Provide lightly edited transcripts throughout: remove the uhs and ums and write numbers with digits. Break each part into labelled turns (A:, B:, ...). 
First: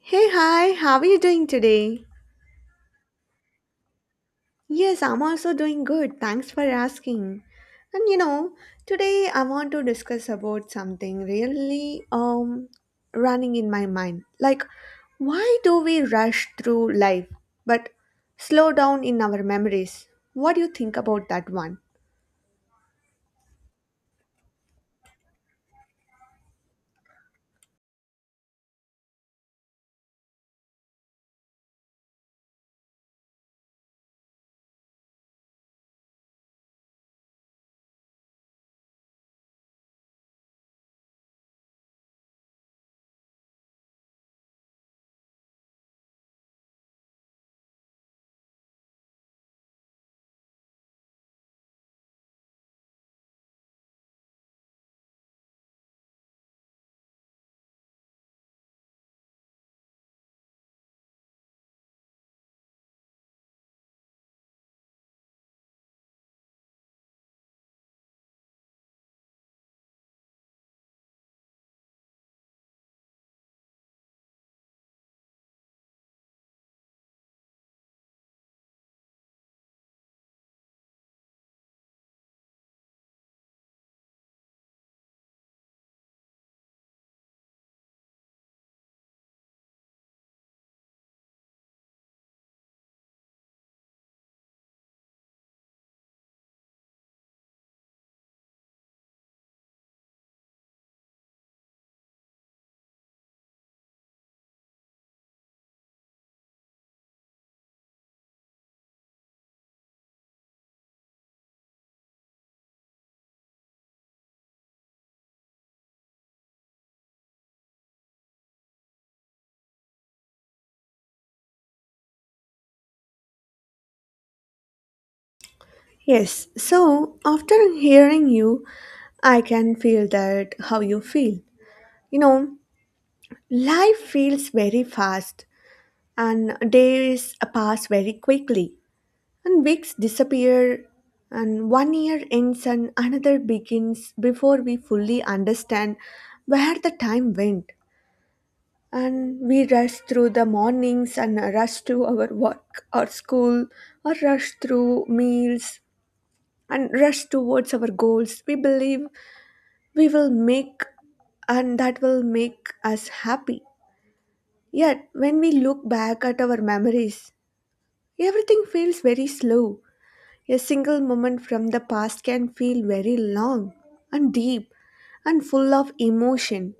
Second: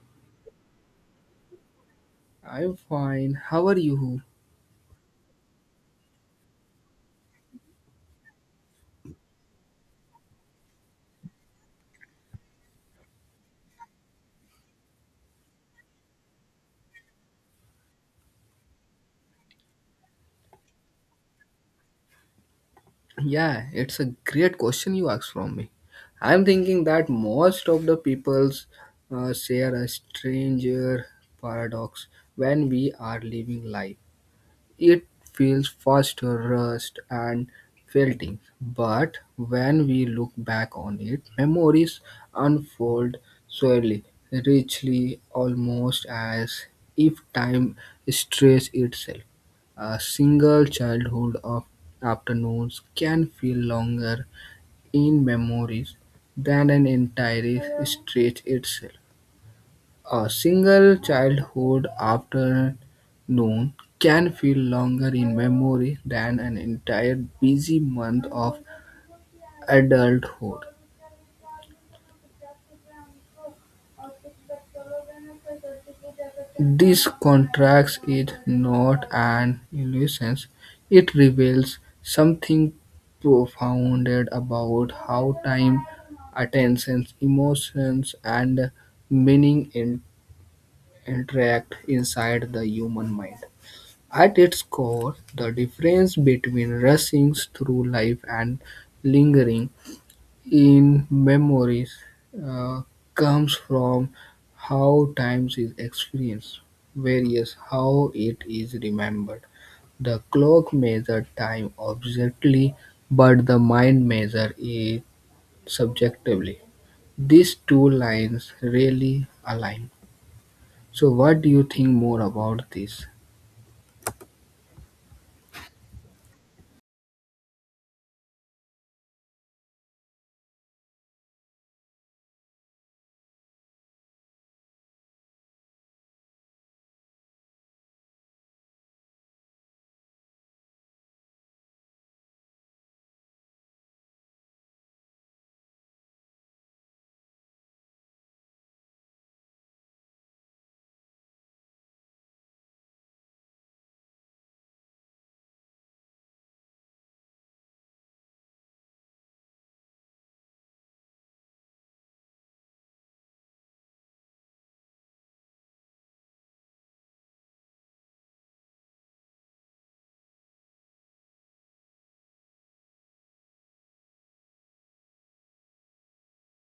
A: Hey, hi, how are you doing today?
B: I'm fine. How are you?
A: Yes, I'm also doing good. Thanks for asking. And you know, today I want to discuss about something really running in my mind. Like, why do we rush through life but slow down in our memories? What do you think about that one?
B: Yeah, it's a great question you asked from me. I'm thinking that most of the peoples share a stranger paradox when we are living life. It feels faster, rust, and felting. But when we look back on it, memories unfold slowly, richly, almost as if time stretched itself. A single childhood of afternoons can feel longer in memories than an entire stretch itself. A single childhood afternoon can feel longer in memory than an entire busy month of adulthood. This contrast is not an illusion, it reveals something profound about how time, attention, emotions, and meaning interact inside the human mind. At its core, the difference between rushing through life and lingering in memories uh, comes from how time is experienced, various how it is remembered. The clock measures time objectively, but the mind measures it subjectively. These two lines really align. So, what do you think more about this?
A: Yes, so after hearing you, I can feel that how you feel. You know, life feels very fast and days pass very quickly and weeks disappear and one year ends and another begins before we fully understand where the time went, and we rush through the mornings and rush to our work or school or rush through meals and rush towards our goals we believe we will make and that will make us happy, yet when we look back at our memories, everything feels very slow. A single moment from the past can feel very long and deep and full of emotion,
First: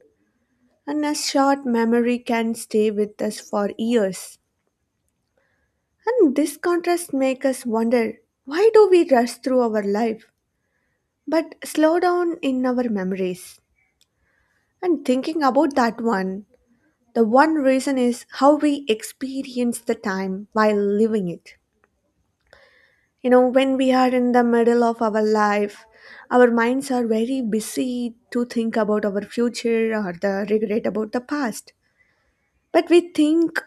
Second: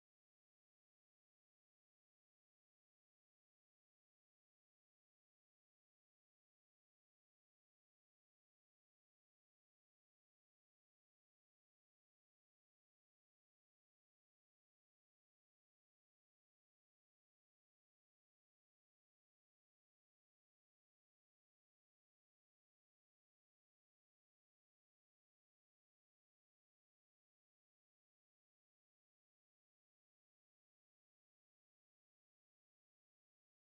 A: and a short memory can stay with us for years. And this contrast makes us wonder, why do we rush through our life but slow down in our memories? And thinking about that one, the one reason is how we experience the time while living it. You know, when we are in the middle of our life, our minds are very busy to think about our future or the regret about the past, but we think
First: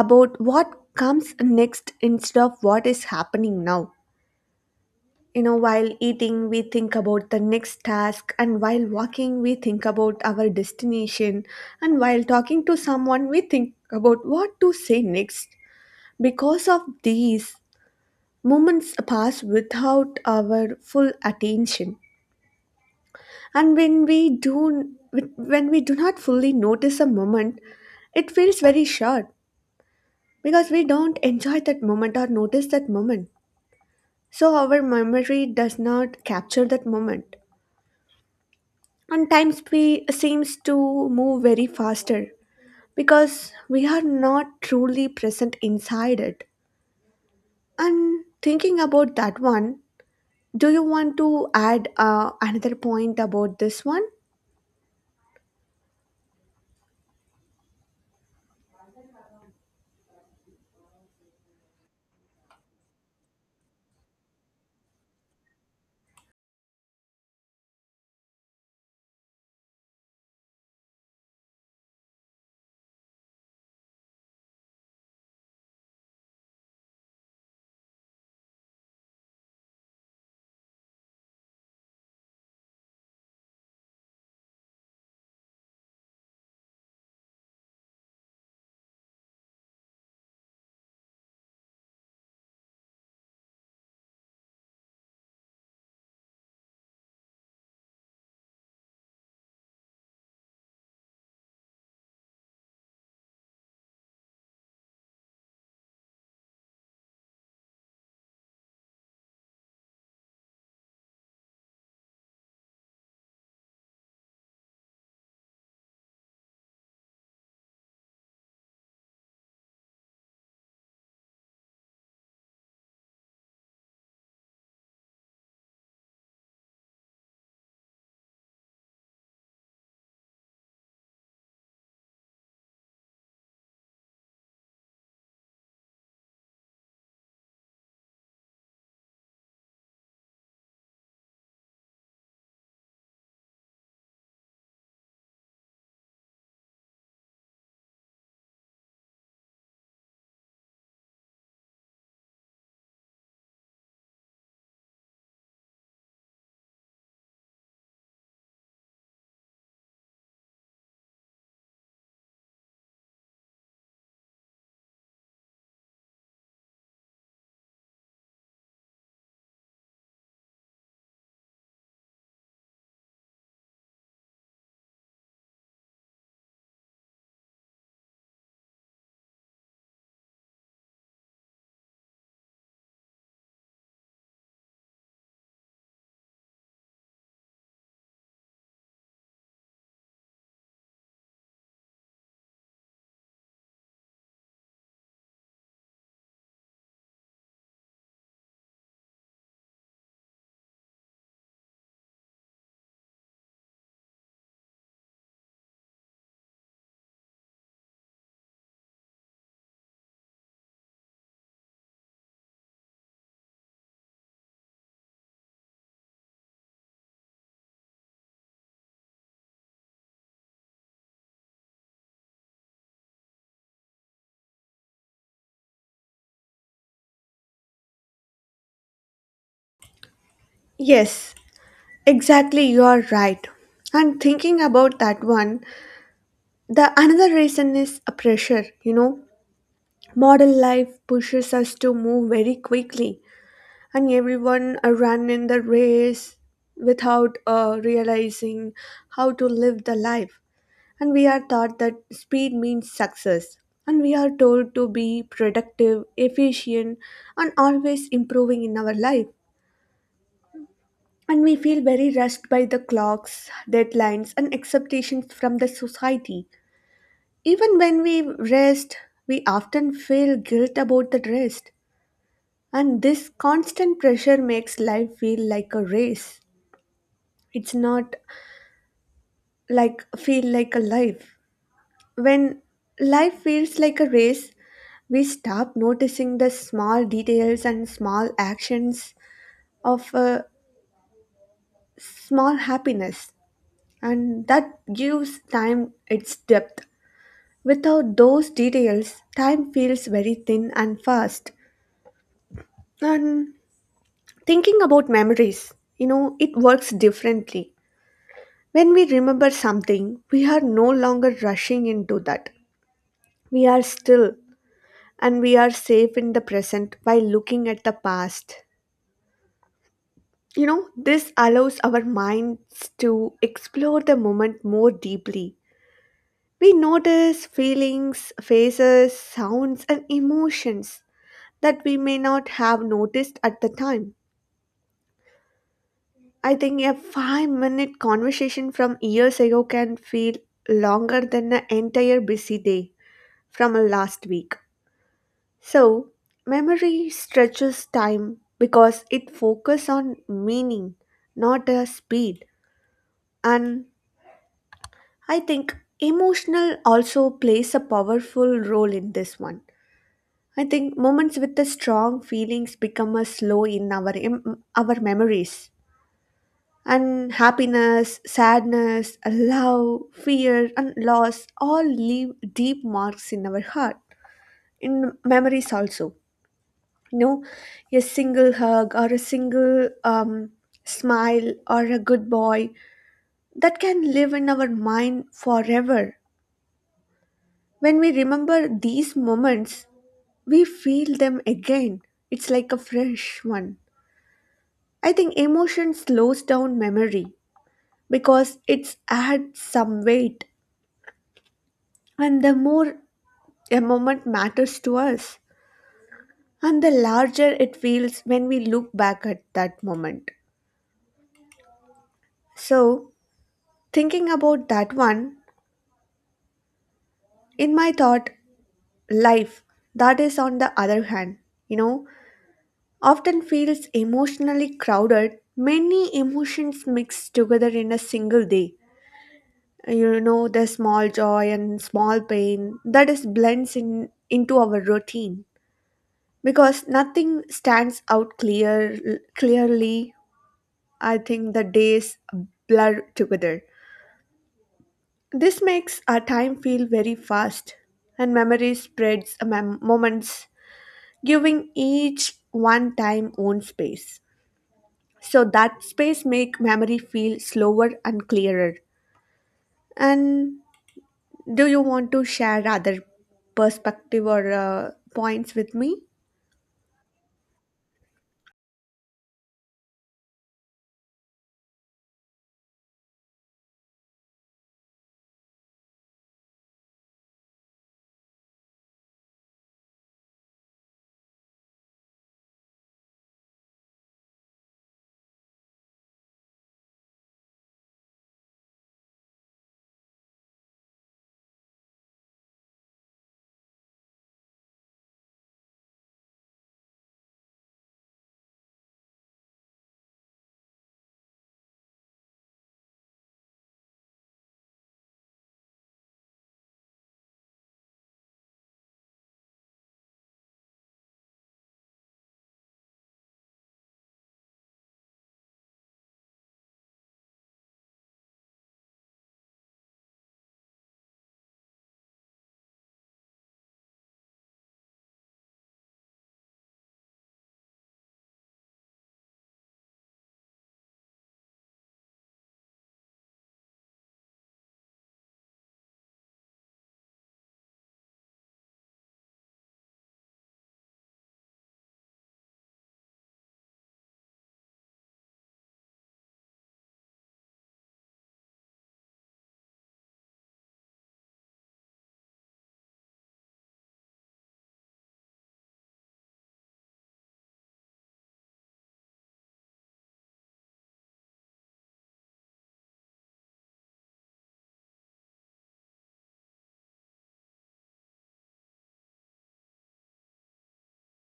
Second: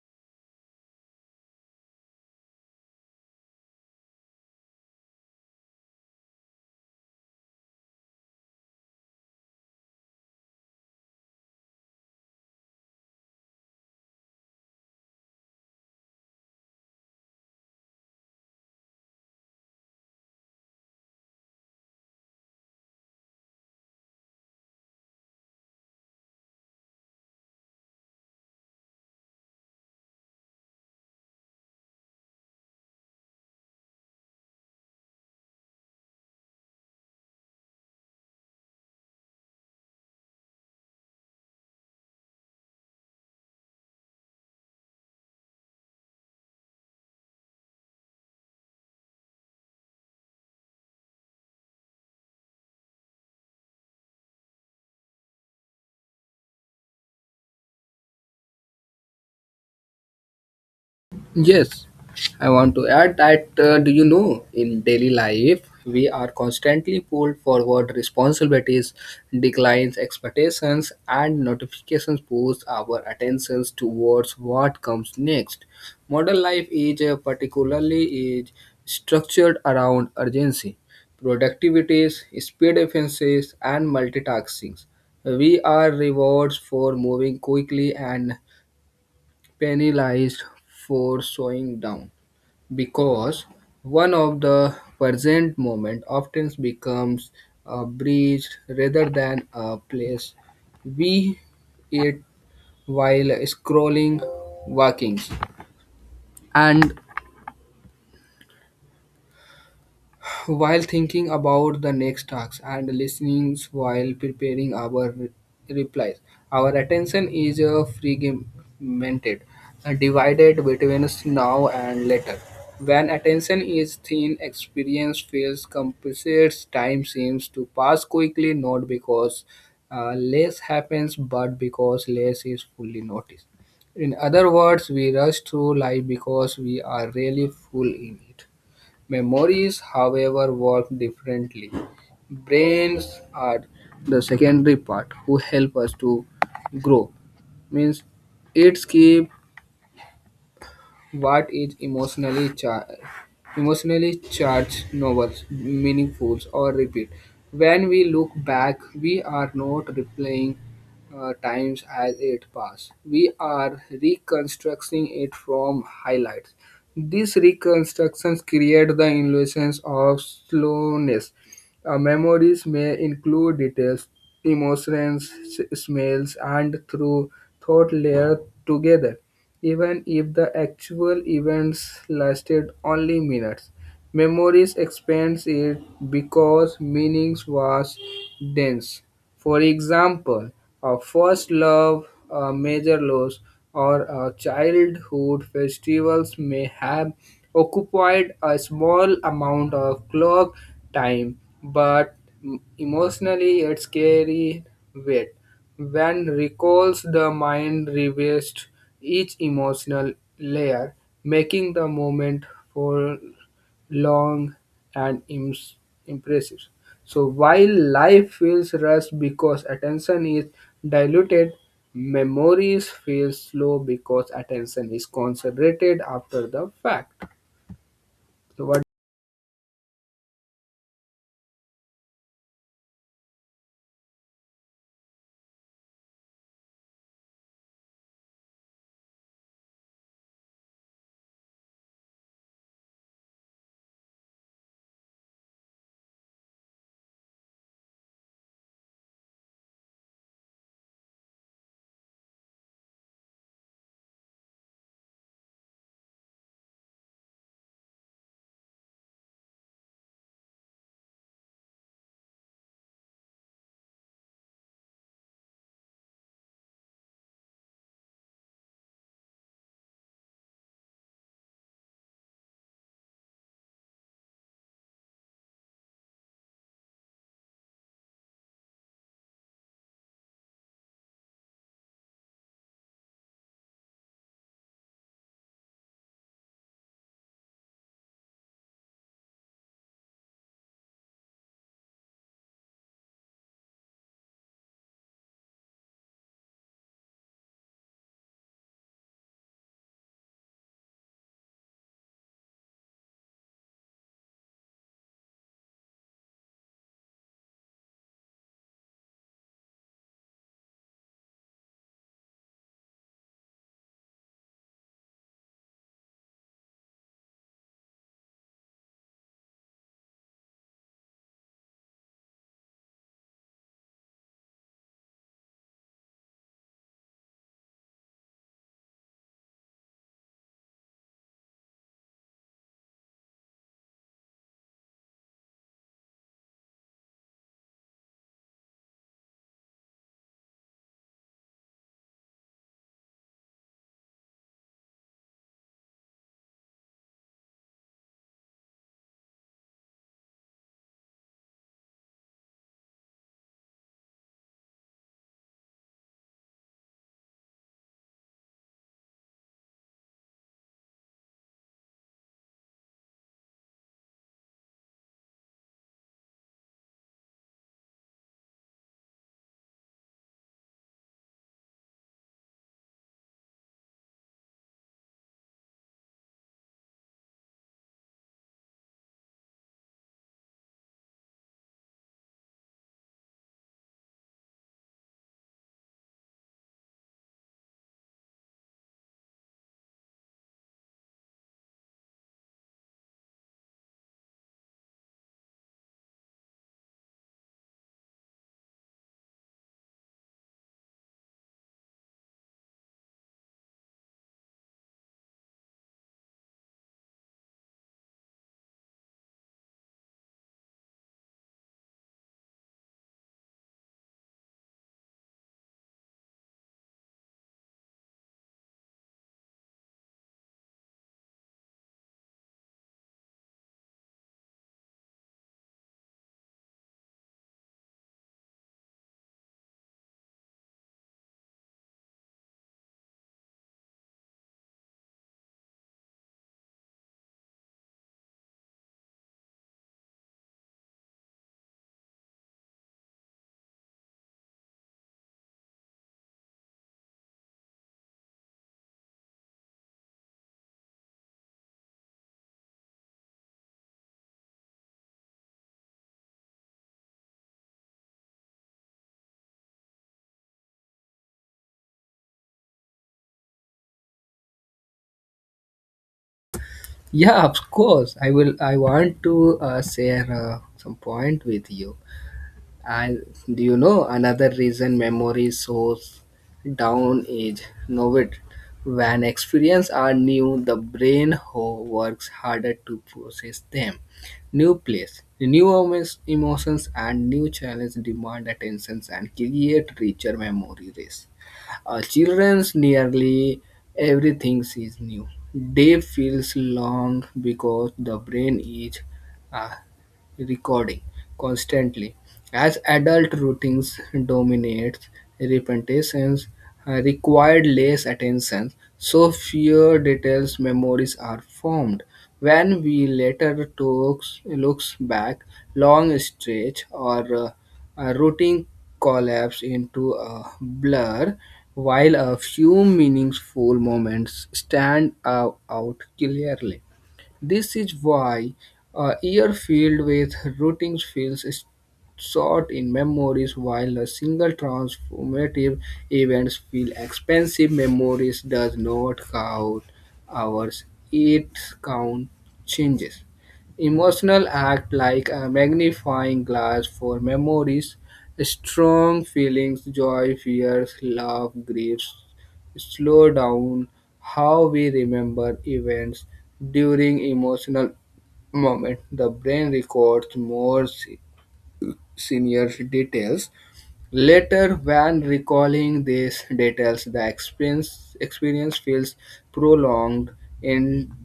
A: about what comes next instead of what is happening now. You know, while eating we think about the next task, and while walking we think about our destination, and while talking to someone we think about what to say next. Because of these, moments pass without our full attention, and when we do not fully notice a moment, it feels very short because we don't enjoy that moment or notice that moment, so our memory does not capture that moment, and seems to move very faster because we are not truly present inside it. And thinking about that one, do you want to add another point about this one?
B: Yes, I want to add that do you know in daily life we are constantly pulled forward responsibilities, declines, expectations, and notifications push our attentions towards what comes next. Modern life is particularly is structured around urgency, productivities, speed efficiencies, and multitasking. We are rewards for moving quickly and penalized for slowing down because one of the present moment often becomes a breeze rather than a place we eat while scrolling, walking, and while thinking about the next task and listening while preparing our replies. Our attention is fragmented, divided between now and later. When attention is thin, experience feels compressed. Time seems to pass quickly, not because less happens, but because less is fully noticed. In other words, we rush through life because we are really full in it. Memories, however, work differently. Brains are the secondary part who help us to grow. Means it keep. What is emotionally charged? Emotionally charged novels, meaningful or repeat. When we look back, we are not replaying times as it passed. We are reconstructing it from highlights. These reconstructions create the illusions of slowness. Memories may include details, emotions, smells, and through thought layered together even if the actual events lasted only minutes. Memories expands it because meanings was dense. For example, a first love, a major loss, or a childhood festivals may have occupied a small amount of clock time, but emotionally it's carried weight. When recalls the mind revests each emotional layer, making the moment full long and impressive. So while life feels rushed because attention is diluted, memories feel slow because attention is concentrated after the fact. So what?
A: Yes, exactly, you are right. And thinking about that one, the another reason is a pressure, you know. Model life pushes us to move very quickly, and everyone run in the race without realizing how to live the life. And we are taught that speed means success, and we are told to be productive, efficient, and always improving in our life. And we feel very rushed by the clocks, deadlines, and expectations from the society. Even when we rest, we often feel guilt about the rest, and this constant pressure makes life feel like a race. It's not like feel like a life. When life feels like a race, we stop noticing the small details and small actions of a small happiness, and that gives time its depth. Without those details, time feels very thin and fast. And thinking about memories, you know, it works differently. When we remember something, we are no longer rushing into that. We are still, and we are safe in the present by looking at the past. You know, this allows our minds to explore the moment more deeply. We notice feelings, faces, sounds, and emotions that we may not have noticed at the time. I think a 5 minute conversation from years ago can feel longer than an entire busy day from a last week. So, memory stretches time because it focuses on meaning, not a speed. And I think emotional also plays a powerful role in this one. I think moments with the strong feelings become a slow in our memories. And happiness, sadness, love, fear, and loss all leave deep marks in our heart, in memories also. You know, a single hug or a single smile or a good boy that can live in our mind forever. When we remember these moments, we feel them again. It's like a fresh one. I think emotion slows down memory because it's adds some weight. And the more a moment matters to us, and the larger it feels when we look back at that moment. So, thinking about that one, in my thought, life, that is on the other hand, you know, often feels emotionally crowded, many emotions mixed together in a single day. You know, the small joy and small pain that is blends in into our routine because nothing stands out clearly. I think the days blur together. This makes our time feel very fast, and memory spreads among moments, giving each one time own space. So that space make memory feel slower and clearer. And do you want to share other perspective or points with me?
B: Yeah, of course. I will. I want to share some point with you. And do you know another reason memory slows down is novelty. When experiences are new, the brain works harder to process them. New place, new emotions, and new challenge demand attentions and create richer memory race. Children's nearly everything is new. Day feels long because the brain is uh, recording constantly. As adult routines dominates, repetitions required less attention, so fewer details memories are formed. When we later talks, looks back, long stretch or uh, a routine collapse into a blur, while a few meaningful moments stand out clearly. This is why a year filled with routines feels short in memories, while a single transformative event feels expensive. Memories does not count hours; it count changes. Emotional act like a magnifying glass for memories, strong feelings, joy, fears, love, griefs. Slow down how we remember events. During emotional moment, the brain records more senior details. Later, when recalling these details, the experience feels prolonged, interlating.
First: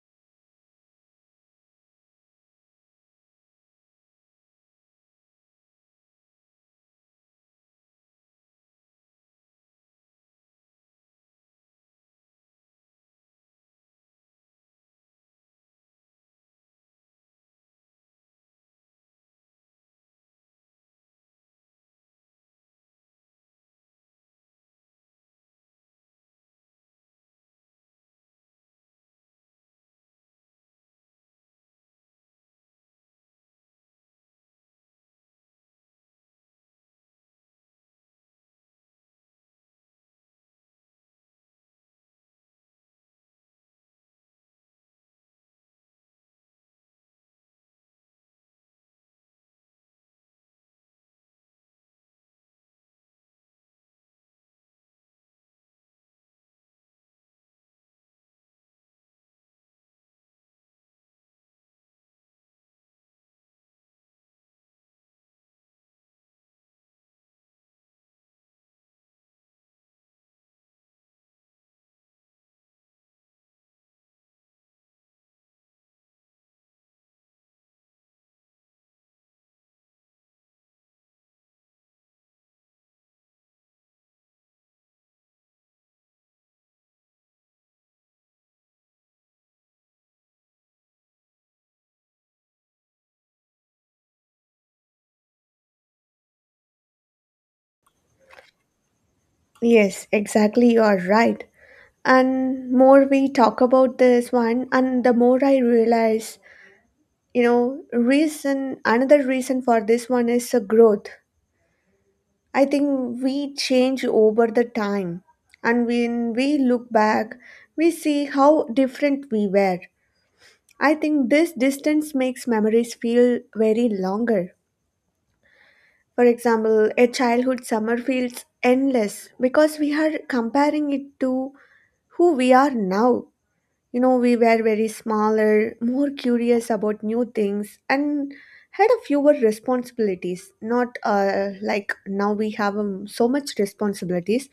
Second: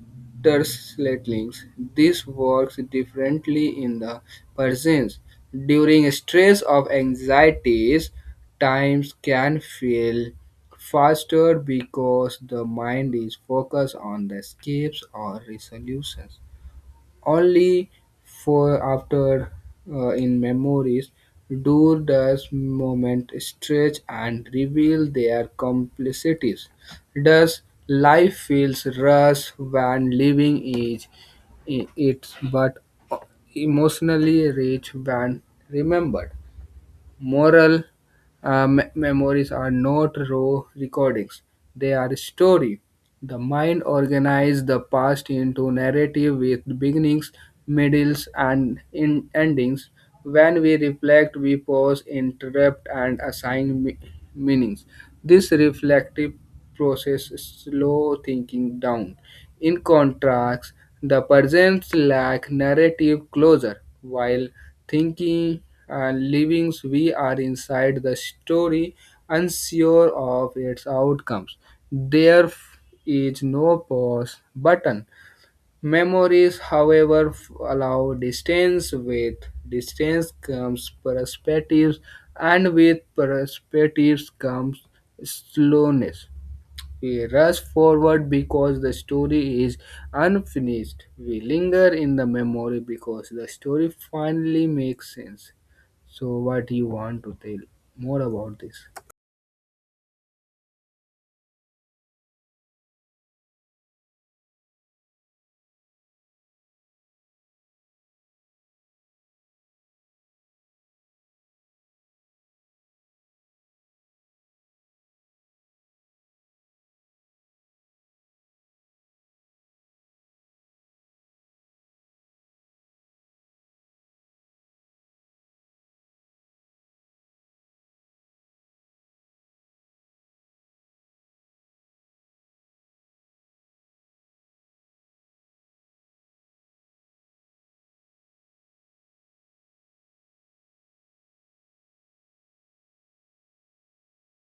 B: This works differently in the persons. During stress of anxieties, times can feel faster because the mind is focused on the escapes or resolutions. Only for after in memories do those moments stretch and reveal their complexities. Thus, life feels rushed when living is it, but emotionally rich when remembered. Moral memories are not raw recordings, they are a story. The mind organizes the past into narrative with beginnings, middles, and endings. When we reflect, we pause, interrupt, and assign meanings. This reflective process slows thinking down in contrast, the presents lack narrative closure. While thinking and living, we are inside the story, unsure of its outcomes. There is no pause button. Memories, however, allow distance. With distance comes perspectives, and with perspectives comes slowness. We rush forward because the story is unfinished. We linger in the memory because the story finally makes sense. So, what you want to tell more about this?
A: Yes, exactly. You are right. And more we talk about this one, and the more I realize, you know, reason another reason for this one is a growth. I think we change over the time, and when we look back we see how different we were. I think this distance makes memories feel very longer. For example, a childhood summer feels endless because we are comparing it to who we are now. You know, we were very smaller, more curious about new things, and had a fewer responsibilities. Not like now we have so much responsibilities,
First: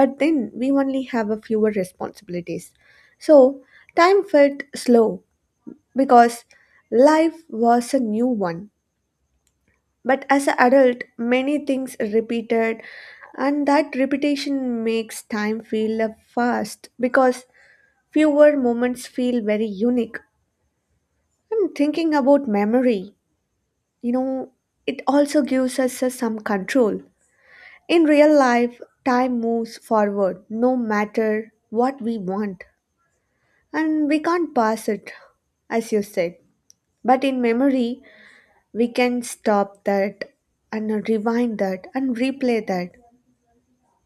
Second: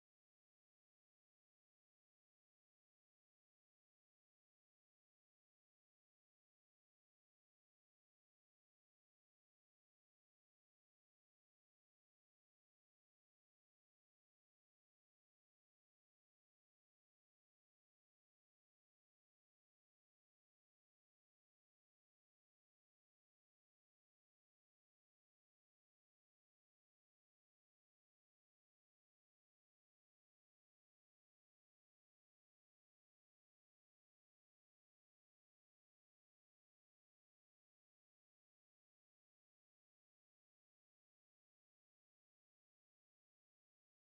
A: but then we only have a fewer responsibilities. So time felt slow because life was a new one. But as an adult, many things repeated, and that repetition makes time feel fast because fewer moments feel very unique. And thinking about memory, you know, it also gives us some control. In real life, time moves forward no matter what we want, and we can't pass it, as you said. But in memory, we can stop that and rewind that and replay that.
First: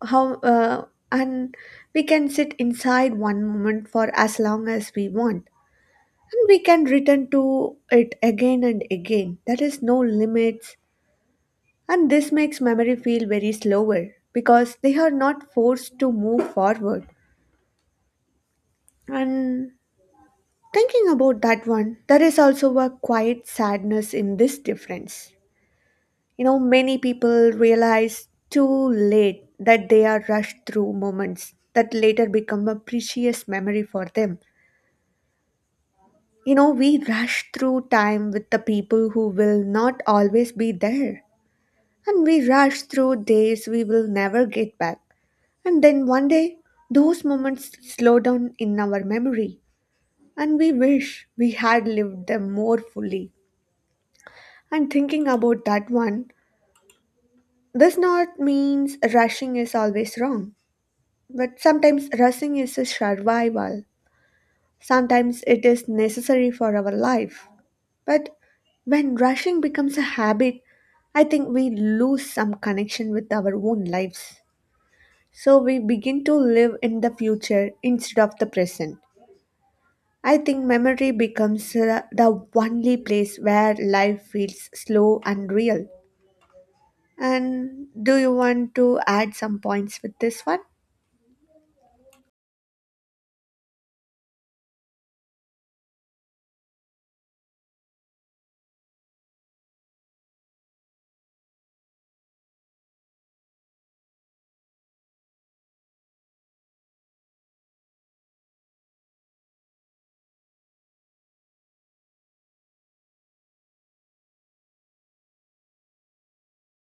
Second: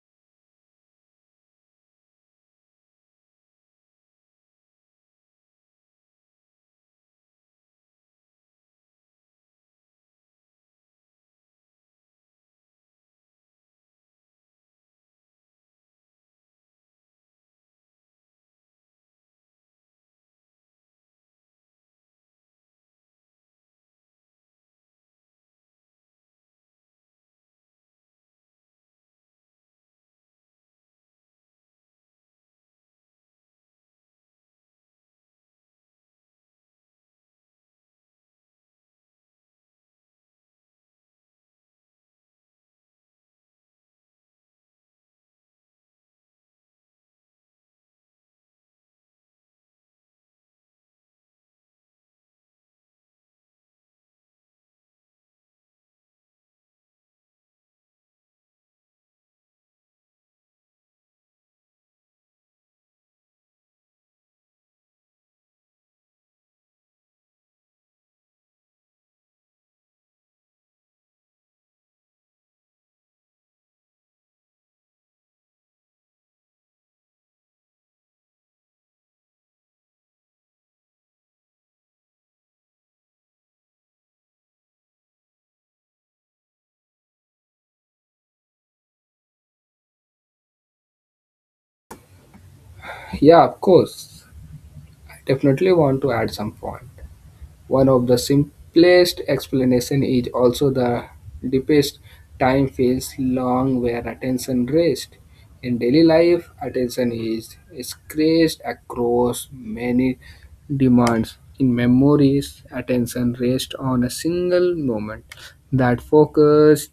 A: How and we can sit inside one moment for as long as we want, and we can return to it again and again. There is no limits. And this makes memory feel very slower because they are not forced to move forward. And thinking about that one, there is also a quiet sadness in this difference. You know, many people realize too late that they are rushed through moments that later become a precious memory for them. You know, we rush through time with the people who will not always be there. And we rush through days we will never get back. And then one day, those moments slow down in our memory, and we wish we had lived them more fully. And thinking about that one, this not means rushing is always wrong, but sometimes rushing is a survival. Sometimes it is necessary for our life. But when rushing becomes a habit, I think we lose some connection with our own lives. So we begin to live in the future instead of the present. I think memory becomes the only place where life feels slow and real. And do you want to add some points with this one?
B: Yeah, of course. I definitely want to add some point. One of the simplest explanation is also the deepest time feels long where attention rests. In daily life, attention is scratched across many demands. In memories, attention rests on a single moment. That focus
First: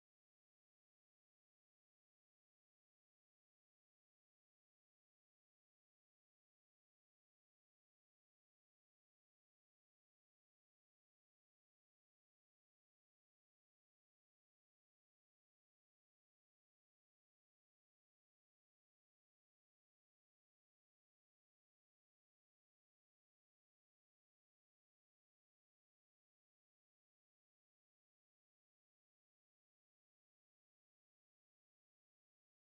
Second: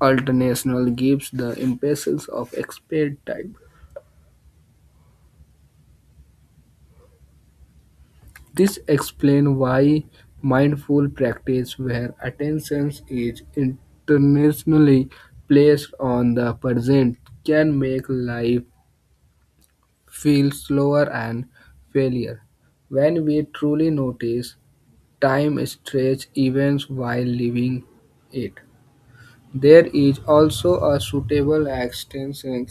B: alternational gives the impressions of expert time. This explains why mindful practice, where attention is intentionally placed on the present, can make life feel slower and failure. When we truly notice time stretch events while living it, there is also a suitable extension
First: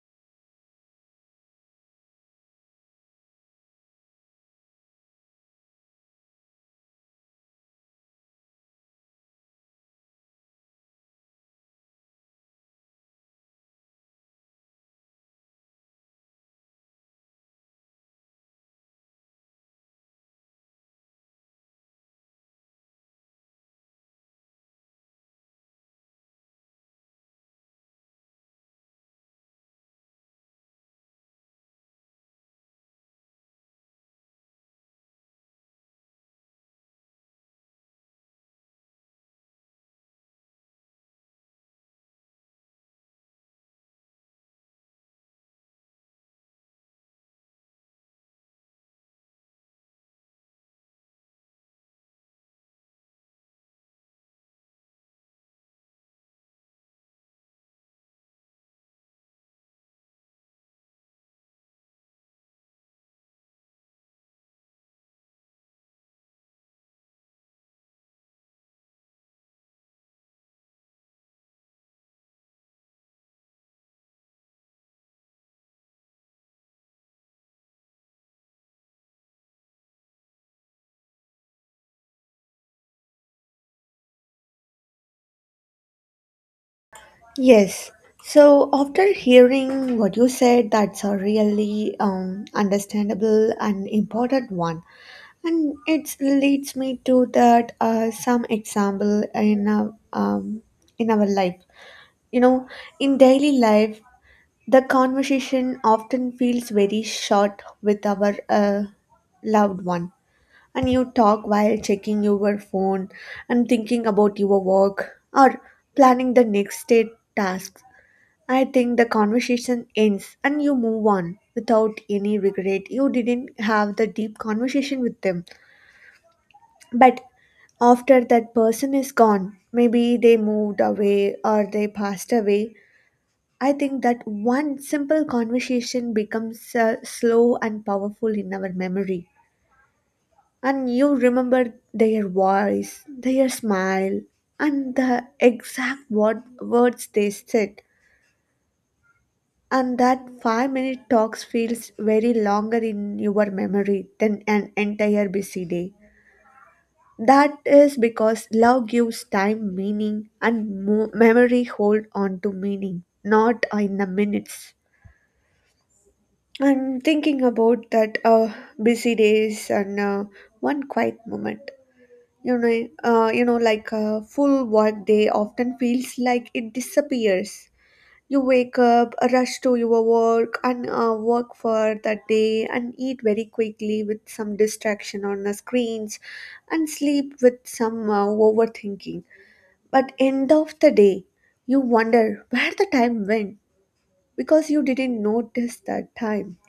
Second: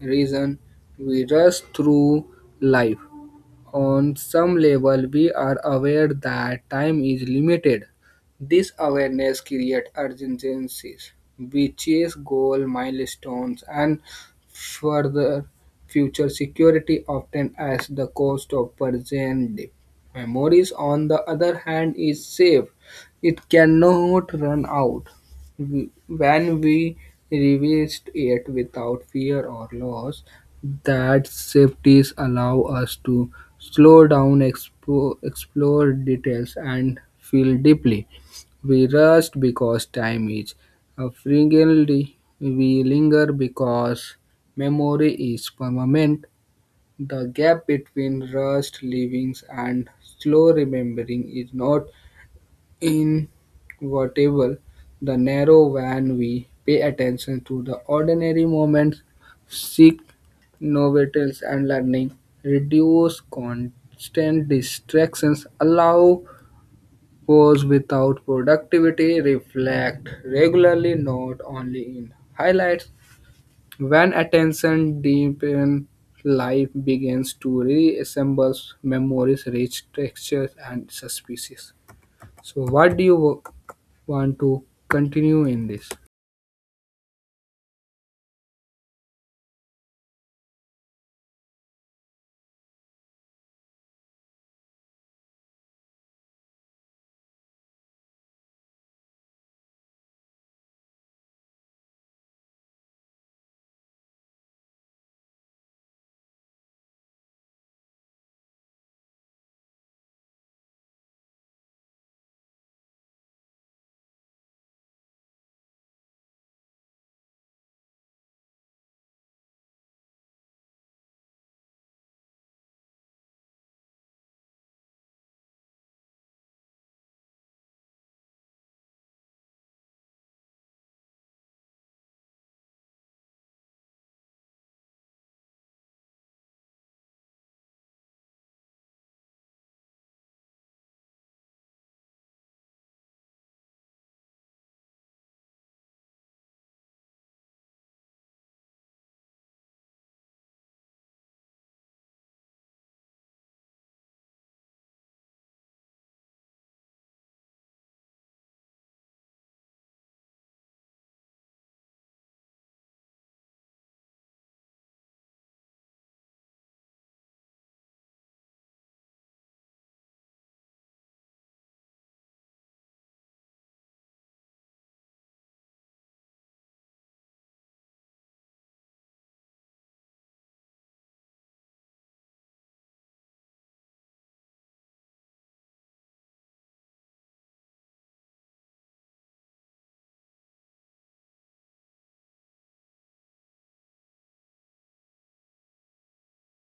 B: reason we rush through life. On some level, we are aware that time is limited. This awareness creates urgencies. We chase goal milestones and further future security often at the cost of present day. Memories, on the other hand, is safe. It cannot run out. When we revisit it without fear or loss, that safeties allow us to slow down, explore details, and feel deeply. We rush because time is frequently. We linger because memory is permanent. The gap between rushed livings and slow remembering is not inevitable, the narrow when we pay attention to the ordinary moments, seek novelties and learning, reduce constant distractions, allow pause without productivity, reflect regularly, not only in highlights. When attention deepens, life begins to reassemble memories, rich textures, and suspicious. So, what do you want to continue in this?
A: Yes. So after hearing what you said, that's a really understandable and important one. And it leads me to that some example in our in our life. You know, in daily life, the conversation often feels very short with our loved one, and you talk while checking your phone and thinking about your work or planning the next day tasks. I think the conversation ends and you move on without any regret. You didn't have the deep conversation with them, but after that person is gone, maybe they moved away or they passed away. I think that one simple conversation becomes slow and powerful in our memory. And you remember their voice, their smile, and the words they said. And that 5 minute talks feels very longer in your memory than an entire busy day. That is because love gives time meaning and memory hold on to meaning, not in the minutes. I'm thinking about that busy days and one quiet moment. You know, like a full work day often feels like it disappears. You wake up, rush to your work, and work for that day, and eat very quickly with some distraction on the screens, and sleep with some overthinking. But end of the day, you wonder where the time went because you didn't notice that time.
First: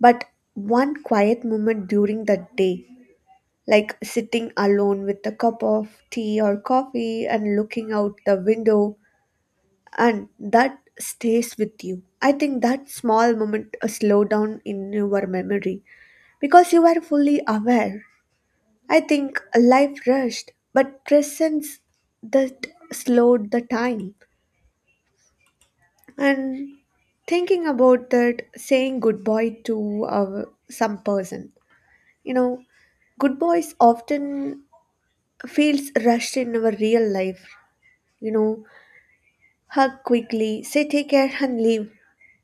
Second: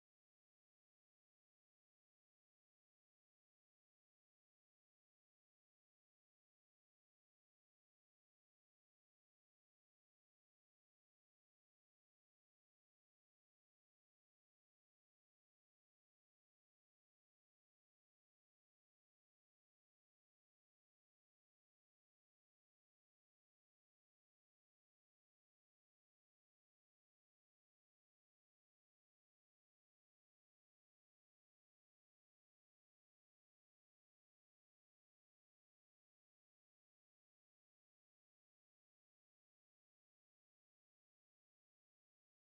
A: But one quiet moment during the day, like sitting alone with a cup of tea or coffee and looking out the window, and that stays with you. I think that small moment slow down in your memory because you are fully aware. I think life rushed, but presence that slowed the time. And thinking about that, saying goodbye to some person. You know, good boys often feels rushed in our real life. You know, hug quickly, say take care and leave.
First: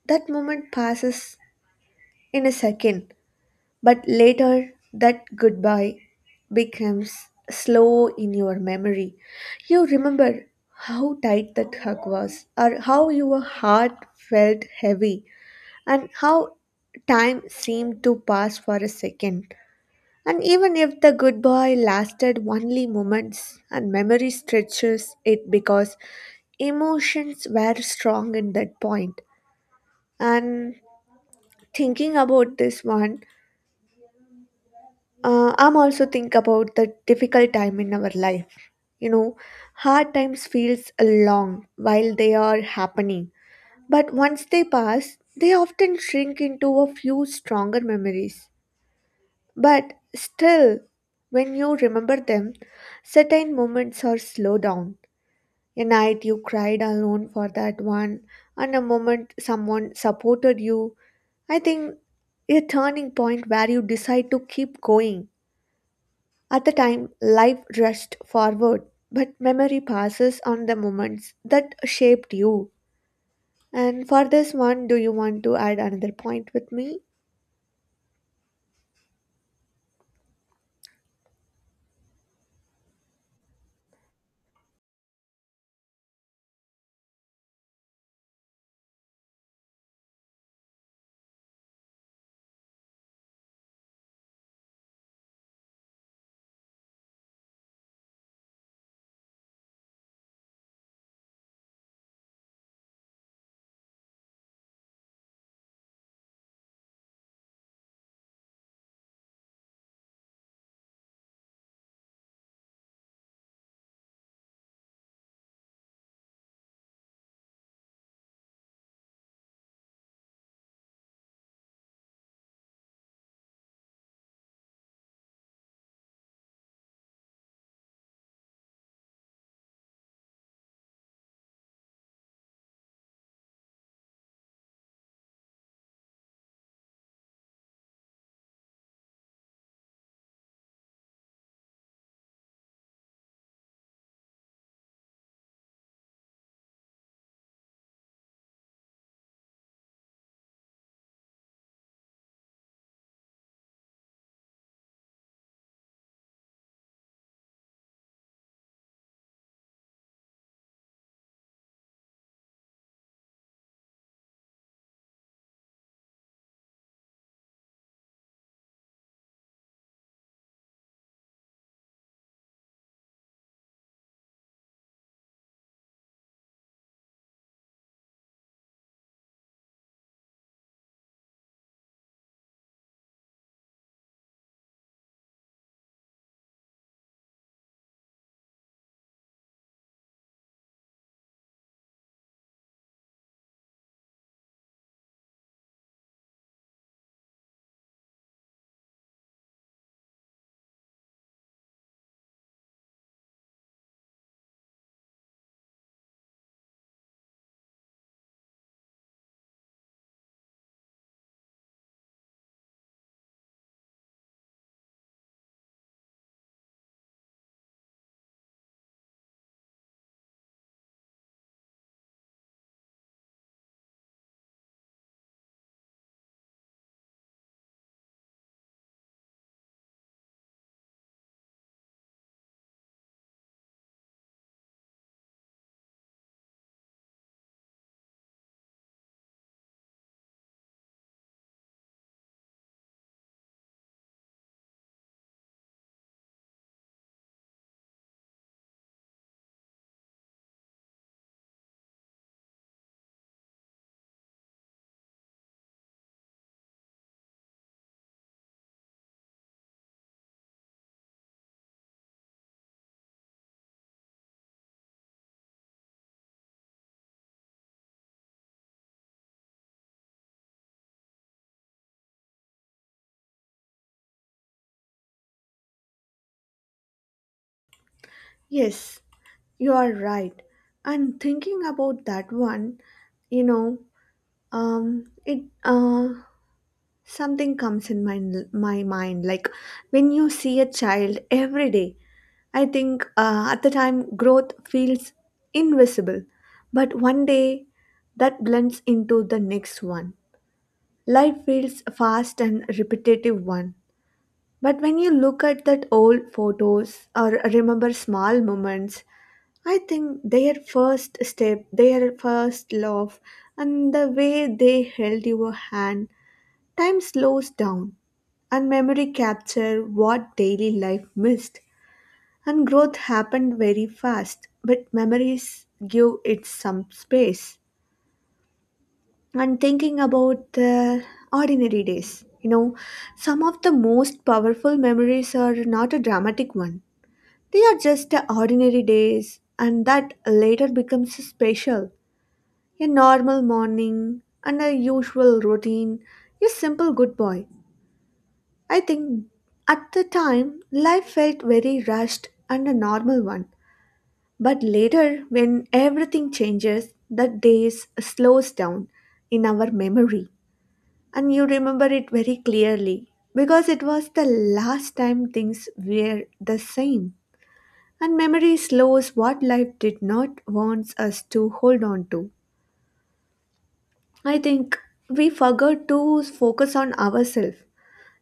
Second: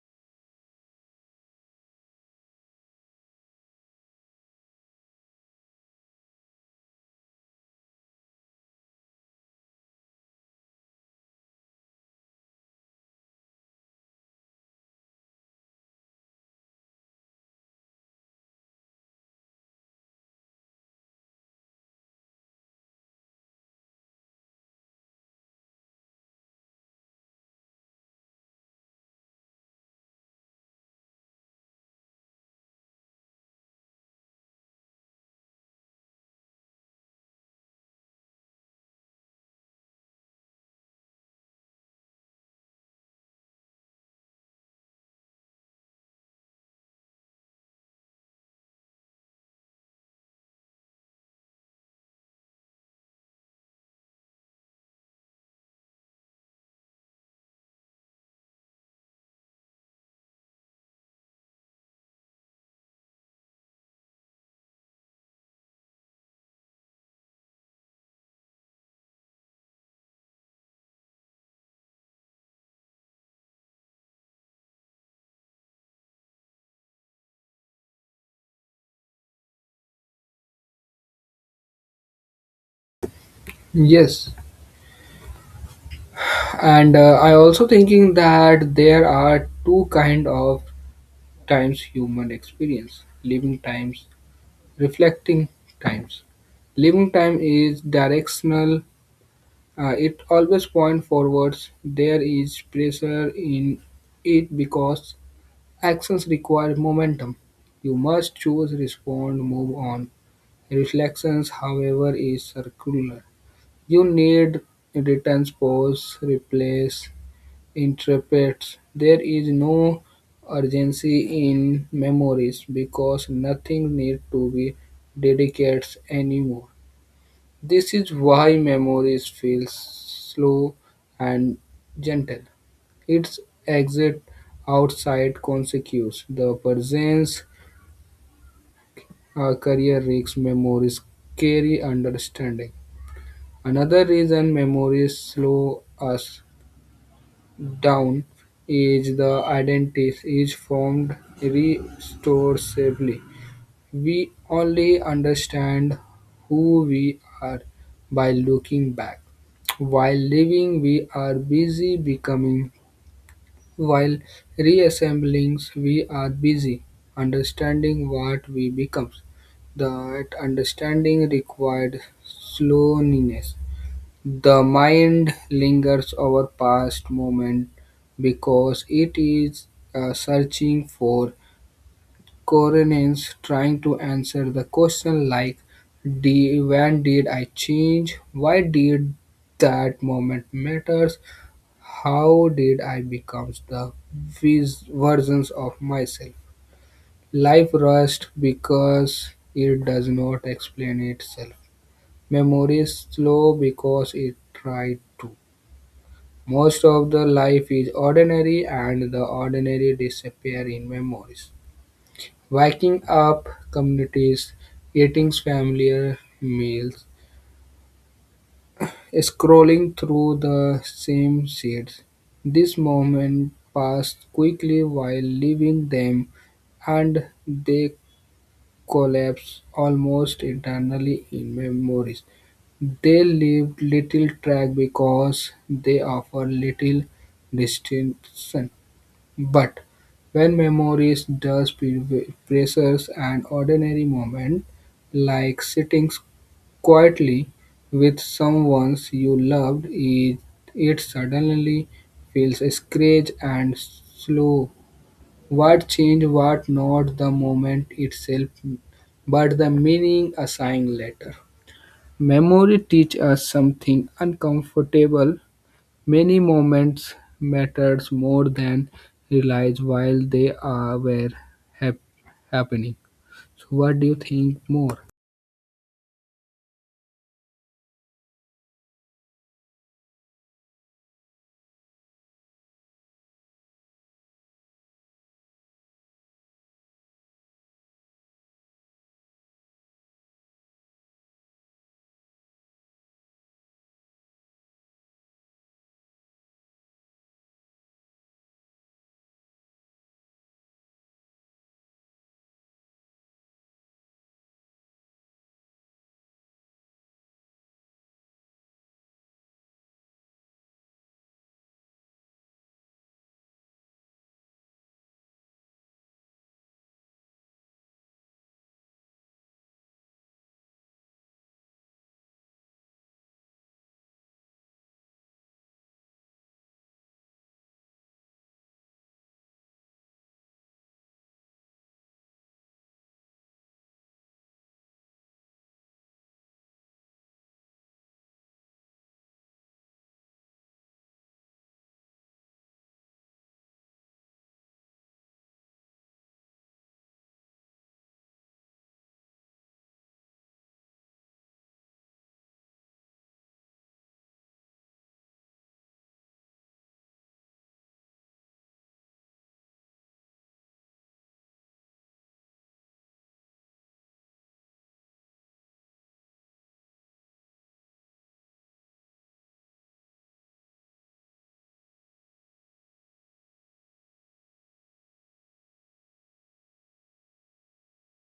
A: That moment passes in a second, but later that goodbye becomes slow in your memory. You remember how tight that hug was, or how your heart felt heavy, and how time seemed to pass for a second. And even if the good boy lasted only moments, and memory stretches it because emotions were strong in that point. And thinking about this one, I'm also think about the difficult time in our life. You know, hard times feels long while they are happening, but once they pass, they often shrink into a few stronger memories. But still, when you remember them, certain moments are slow down. A night you cried alone for that one, and a moment someone supported you. I think a turning point where you decide to keep going. At the time, life rushed forward, but memory passes on the moments that shaped you. And for this one, do you want to add another point with me?
B: Yes, and I also thinking that there are two kind of times human experience: living times, reflecting times. Living time is directional; it always point forwards. There is pressure in it because actions require momentum. You must choose, respond, move on. Reflections, however, is circular. You need returns, pause, replace, interpret. There is no urgency in memories because nothing needs to be dedicated anymore. This is why memories feel slow and gentle. Its exit outside consequences, the presence career risks memories carry understanding. Another reason memories slow us down is the identity is formed recursively. We only understand who we are by looking back. While living, we are busy becoming. While reassembling, we are busy understanding what we become. That understanding required slowness the mind lingers over past moment because it is searching for coherence, trying to answer the question like, When did I change? Why did that moment matters? How did I become the versions of myself? Life rushed because it does not explain itself. Memory is slow because it tried to. Most of the life is ordinary and the ordinary disappear in memories. Waking up communities, eating familiar meals, scrolling through the same sheets. This moment passed quickly while leaving them and they collapse almost internally in memories. They leave little track because they offer little distinction. But when memory does possess an ordinary moment, like sitting quietly with someone you loved, it suddenly feels scratched and slow. What changed, what not the moment itself, but the meaning assigned later. Memory teaches us something uncomfortable. Many moments mattered more than realized while they are were hap- happening. So what do you think more?
A: Yes, you are right. And thinking about that one, you know, it something comes in my mind. Like when you see a child every day, I think at the time growth feels invisible, but one day that blends into the next one. Life feels fast and repetitive one. But when you look at that old photos or remember small moments, I think their first step, their first love, and the way they held your hand, time slows down, and memory capture what daily life missed, and growth happened very fast, but memories give it some space. And thinking about the ordinary days, you know, some of the most powerful memories are not a dramatic one. They are just the ordinary days, and that later becomes special. A normal morning and a usual routine. A simple good boy. I think at the time life felt very rushed and a normal one. But later, when everything changes, that days slows down in our memory. And you remember it very clearly because it was the last time things were the same. And memory slows what life did not want us to hold on to. I think we forgot to focus on ourselves.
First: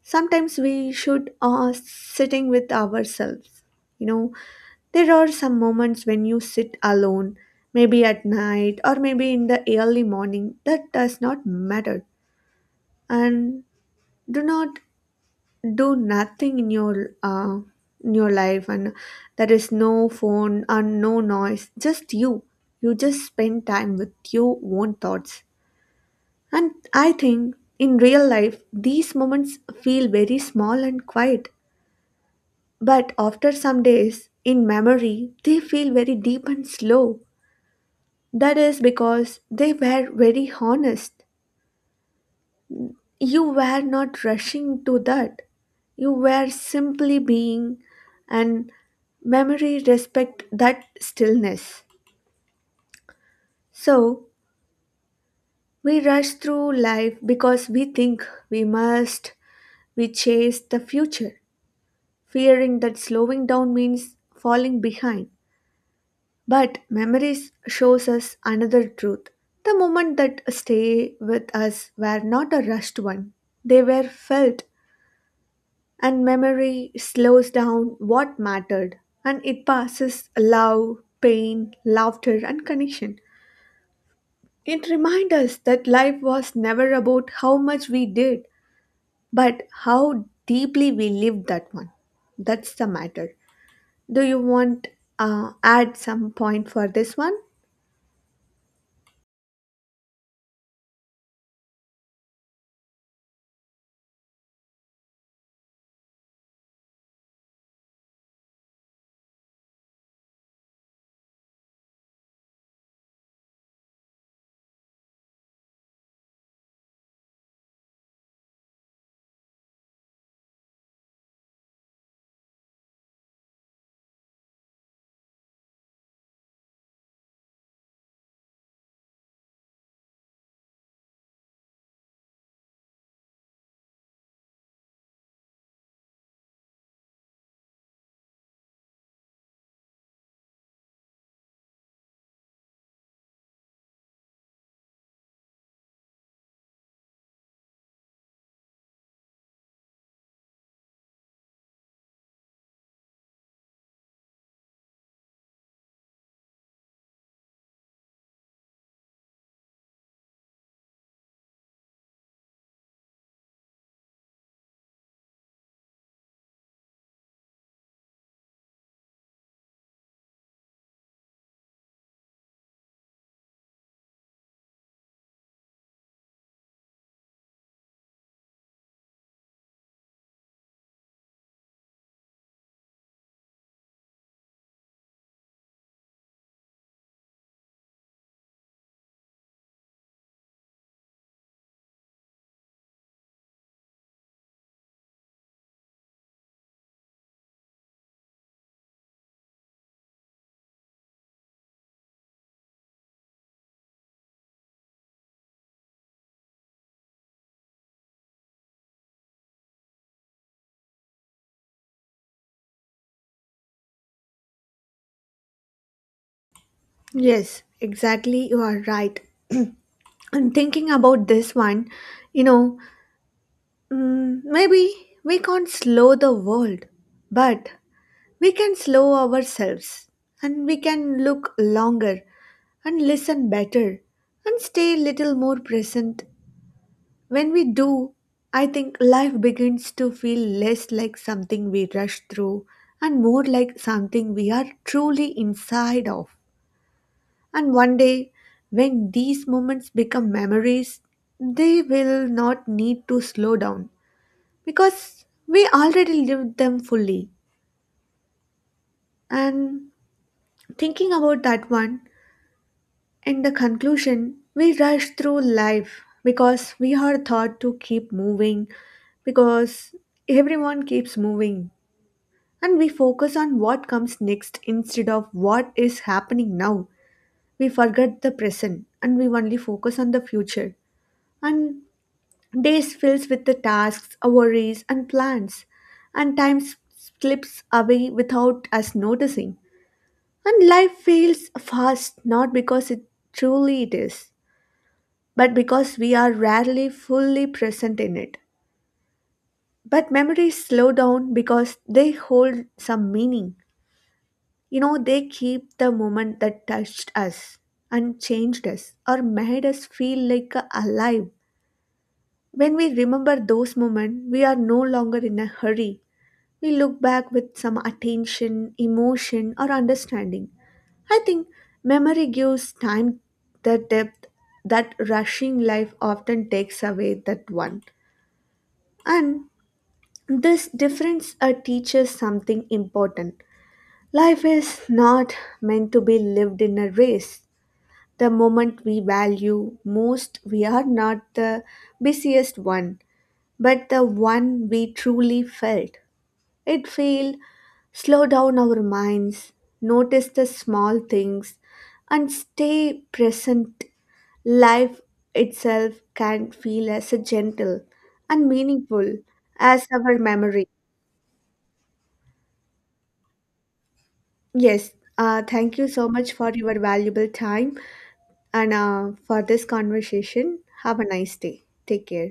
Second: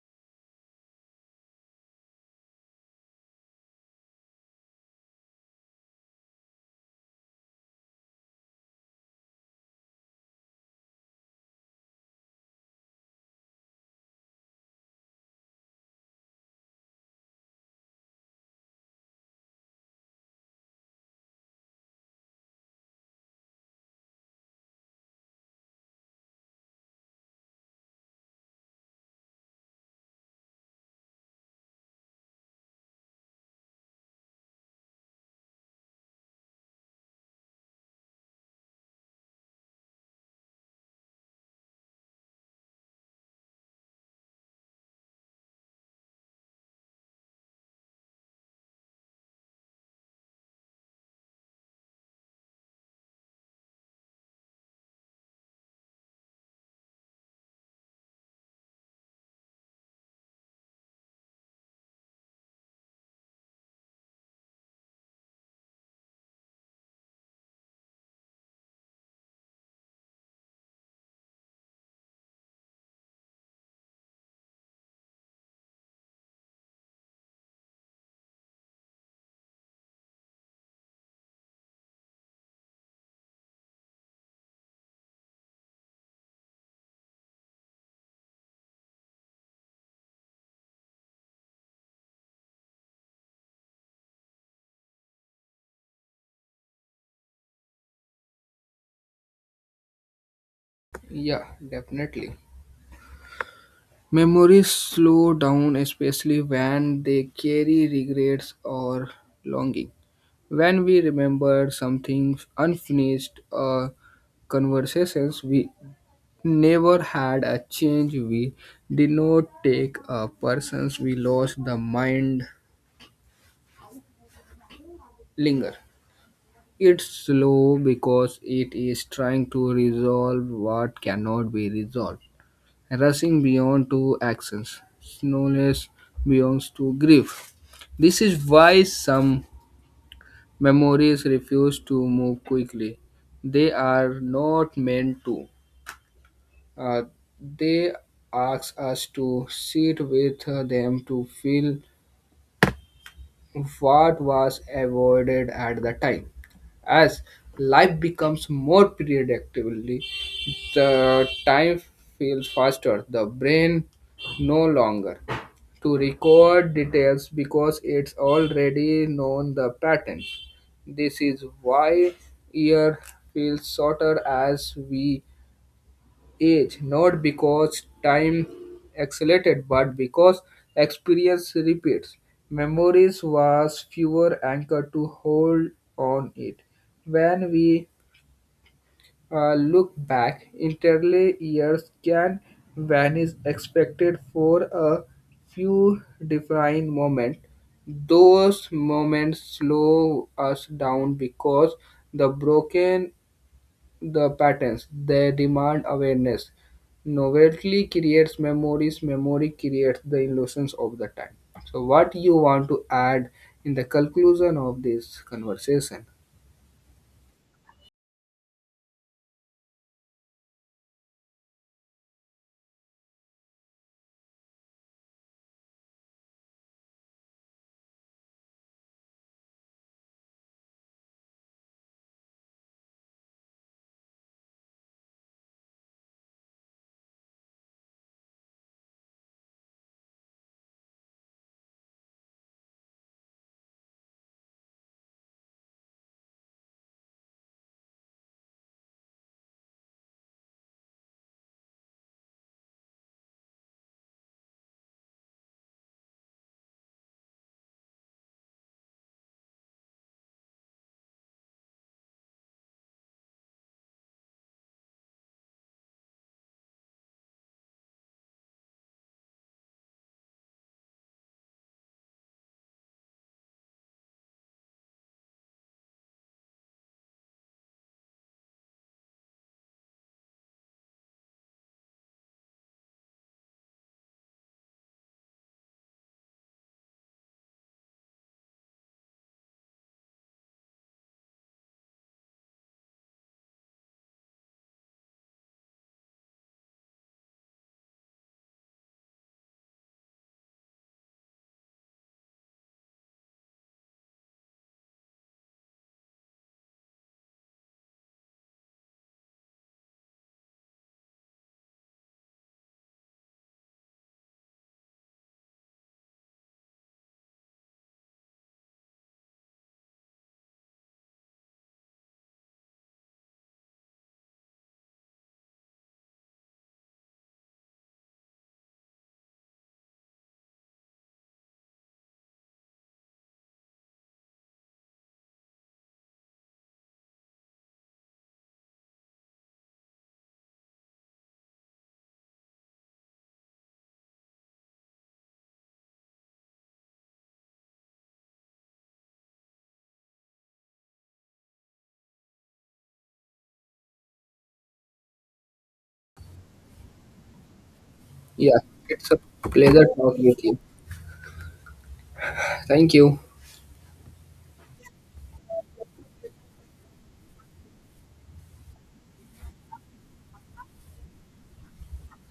A: Sometimes we should sitting with ourselves. You know, there are some moments when you sit alone, maybe at night or maybe in the early morning. That does not matter, and do not do nothing in your in your life, and there is no phone and no noise. Just you. You just spend time with your own thoughts. And I think in real life, these moments feel very small and quiet. But after some days, in memory, they feel very deep and slow. That is because they were very honest. You were not rushing to that. You were simply being, and memory respect that stillness. So we rush through life because we think we must, we chase the future, fearing that slowing down means falling behind. But memories shows us another truth. The moments that stay with us were not a rushed one. They were felt, and memory slows down what mattered, and it passes love, pain, laughter and connection. It reminds us that life was never about how much we did, but how deeply we lived that one. That's the matter. Do you want add some point for this one?
B: Yeah, definitely. Memories slow down, especially when they carry regrets or longing. When we remember something unfinished or conversations we never had a change we did not take a persons we lost the mind linger. It's slow because it is trying to resolve what cannot be resolved, rushing beyond to actions, slowness beyond to grief. This is why some memories refuse to move quickly. They are not meant to. Uh, they ask us to sit with them to feel what was avoided at the time. As life becomes more predictably. The time feels faster. The brain no longer to record details because it's already known the patterns. This is why year feels shorter as we age, not because time accelerated, but because experience repeats. Memories was fewer anchor to hold on it. When we look back, entirely years can vanish expected for a few defined moments. Those moments slow us down because the broken the patterns they demand awareness. Novelty creates memories, memory creates the illusions of the time. So what you want to add in the conclusion of this conversation?
A: Yes, exactly. You are right. I'm thinking about this one. You know, mm, maybe we can't slow the world, but we can slow ourselves, and we can look longer, and listen better, and stay little more present. When we do, I think life begins to feel less like something we rush through and more like something we are truly inside of. And one day, when these moments become memories, they will not need to slow down because we already lived them fully. And thinking about that one, in the conclusion, we rush through life because we are taught to keep moving, because everyone keeps moving, and we focus on what comes next instead of what is happening now. We forget the present and we only focus on the future. And days fills with the tasks, worries, and plans, and slips away without us noticing. And life feels fast not because it truly it is, but because we are rarely fully present in it. But memories slow down because they hold some meaning. You know, they keep the moment that touched us and changed us or made us feel like alive. When we remember those moments, we are no longer in a hurry. We look back with some attention, emotion, or understanding. I think memory gives time the depth that rushing life often takes away that one. And this difference teaches something important. Life is not meant to be lived in a race. The moment we value most, we are not the busiest one, but the one we truly felt. It feel slow down our minds, notice the small things, and stay present. Life itself can feel as a gentle and
B: Yeah, it's
A: meaningful
B: a pleasure
A: as our
B: talking with you.
A: memory.
B: Thank you.
A: Yes, thank you so much for your valuable time and for this conversation. Have a nice day. Take care.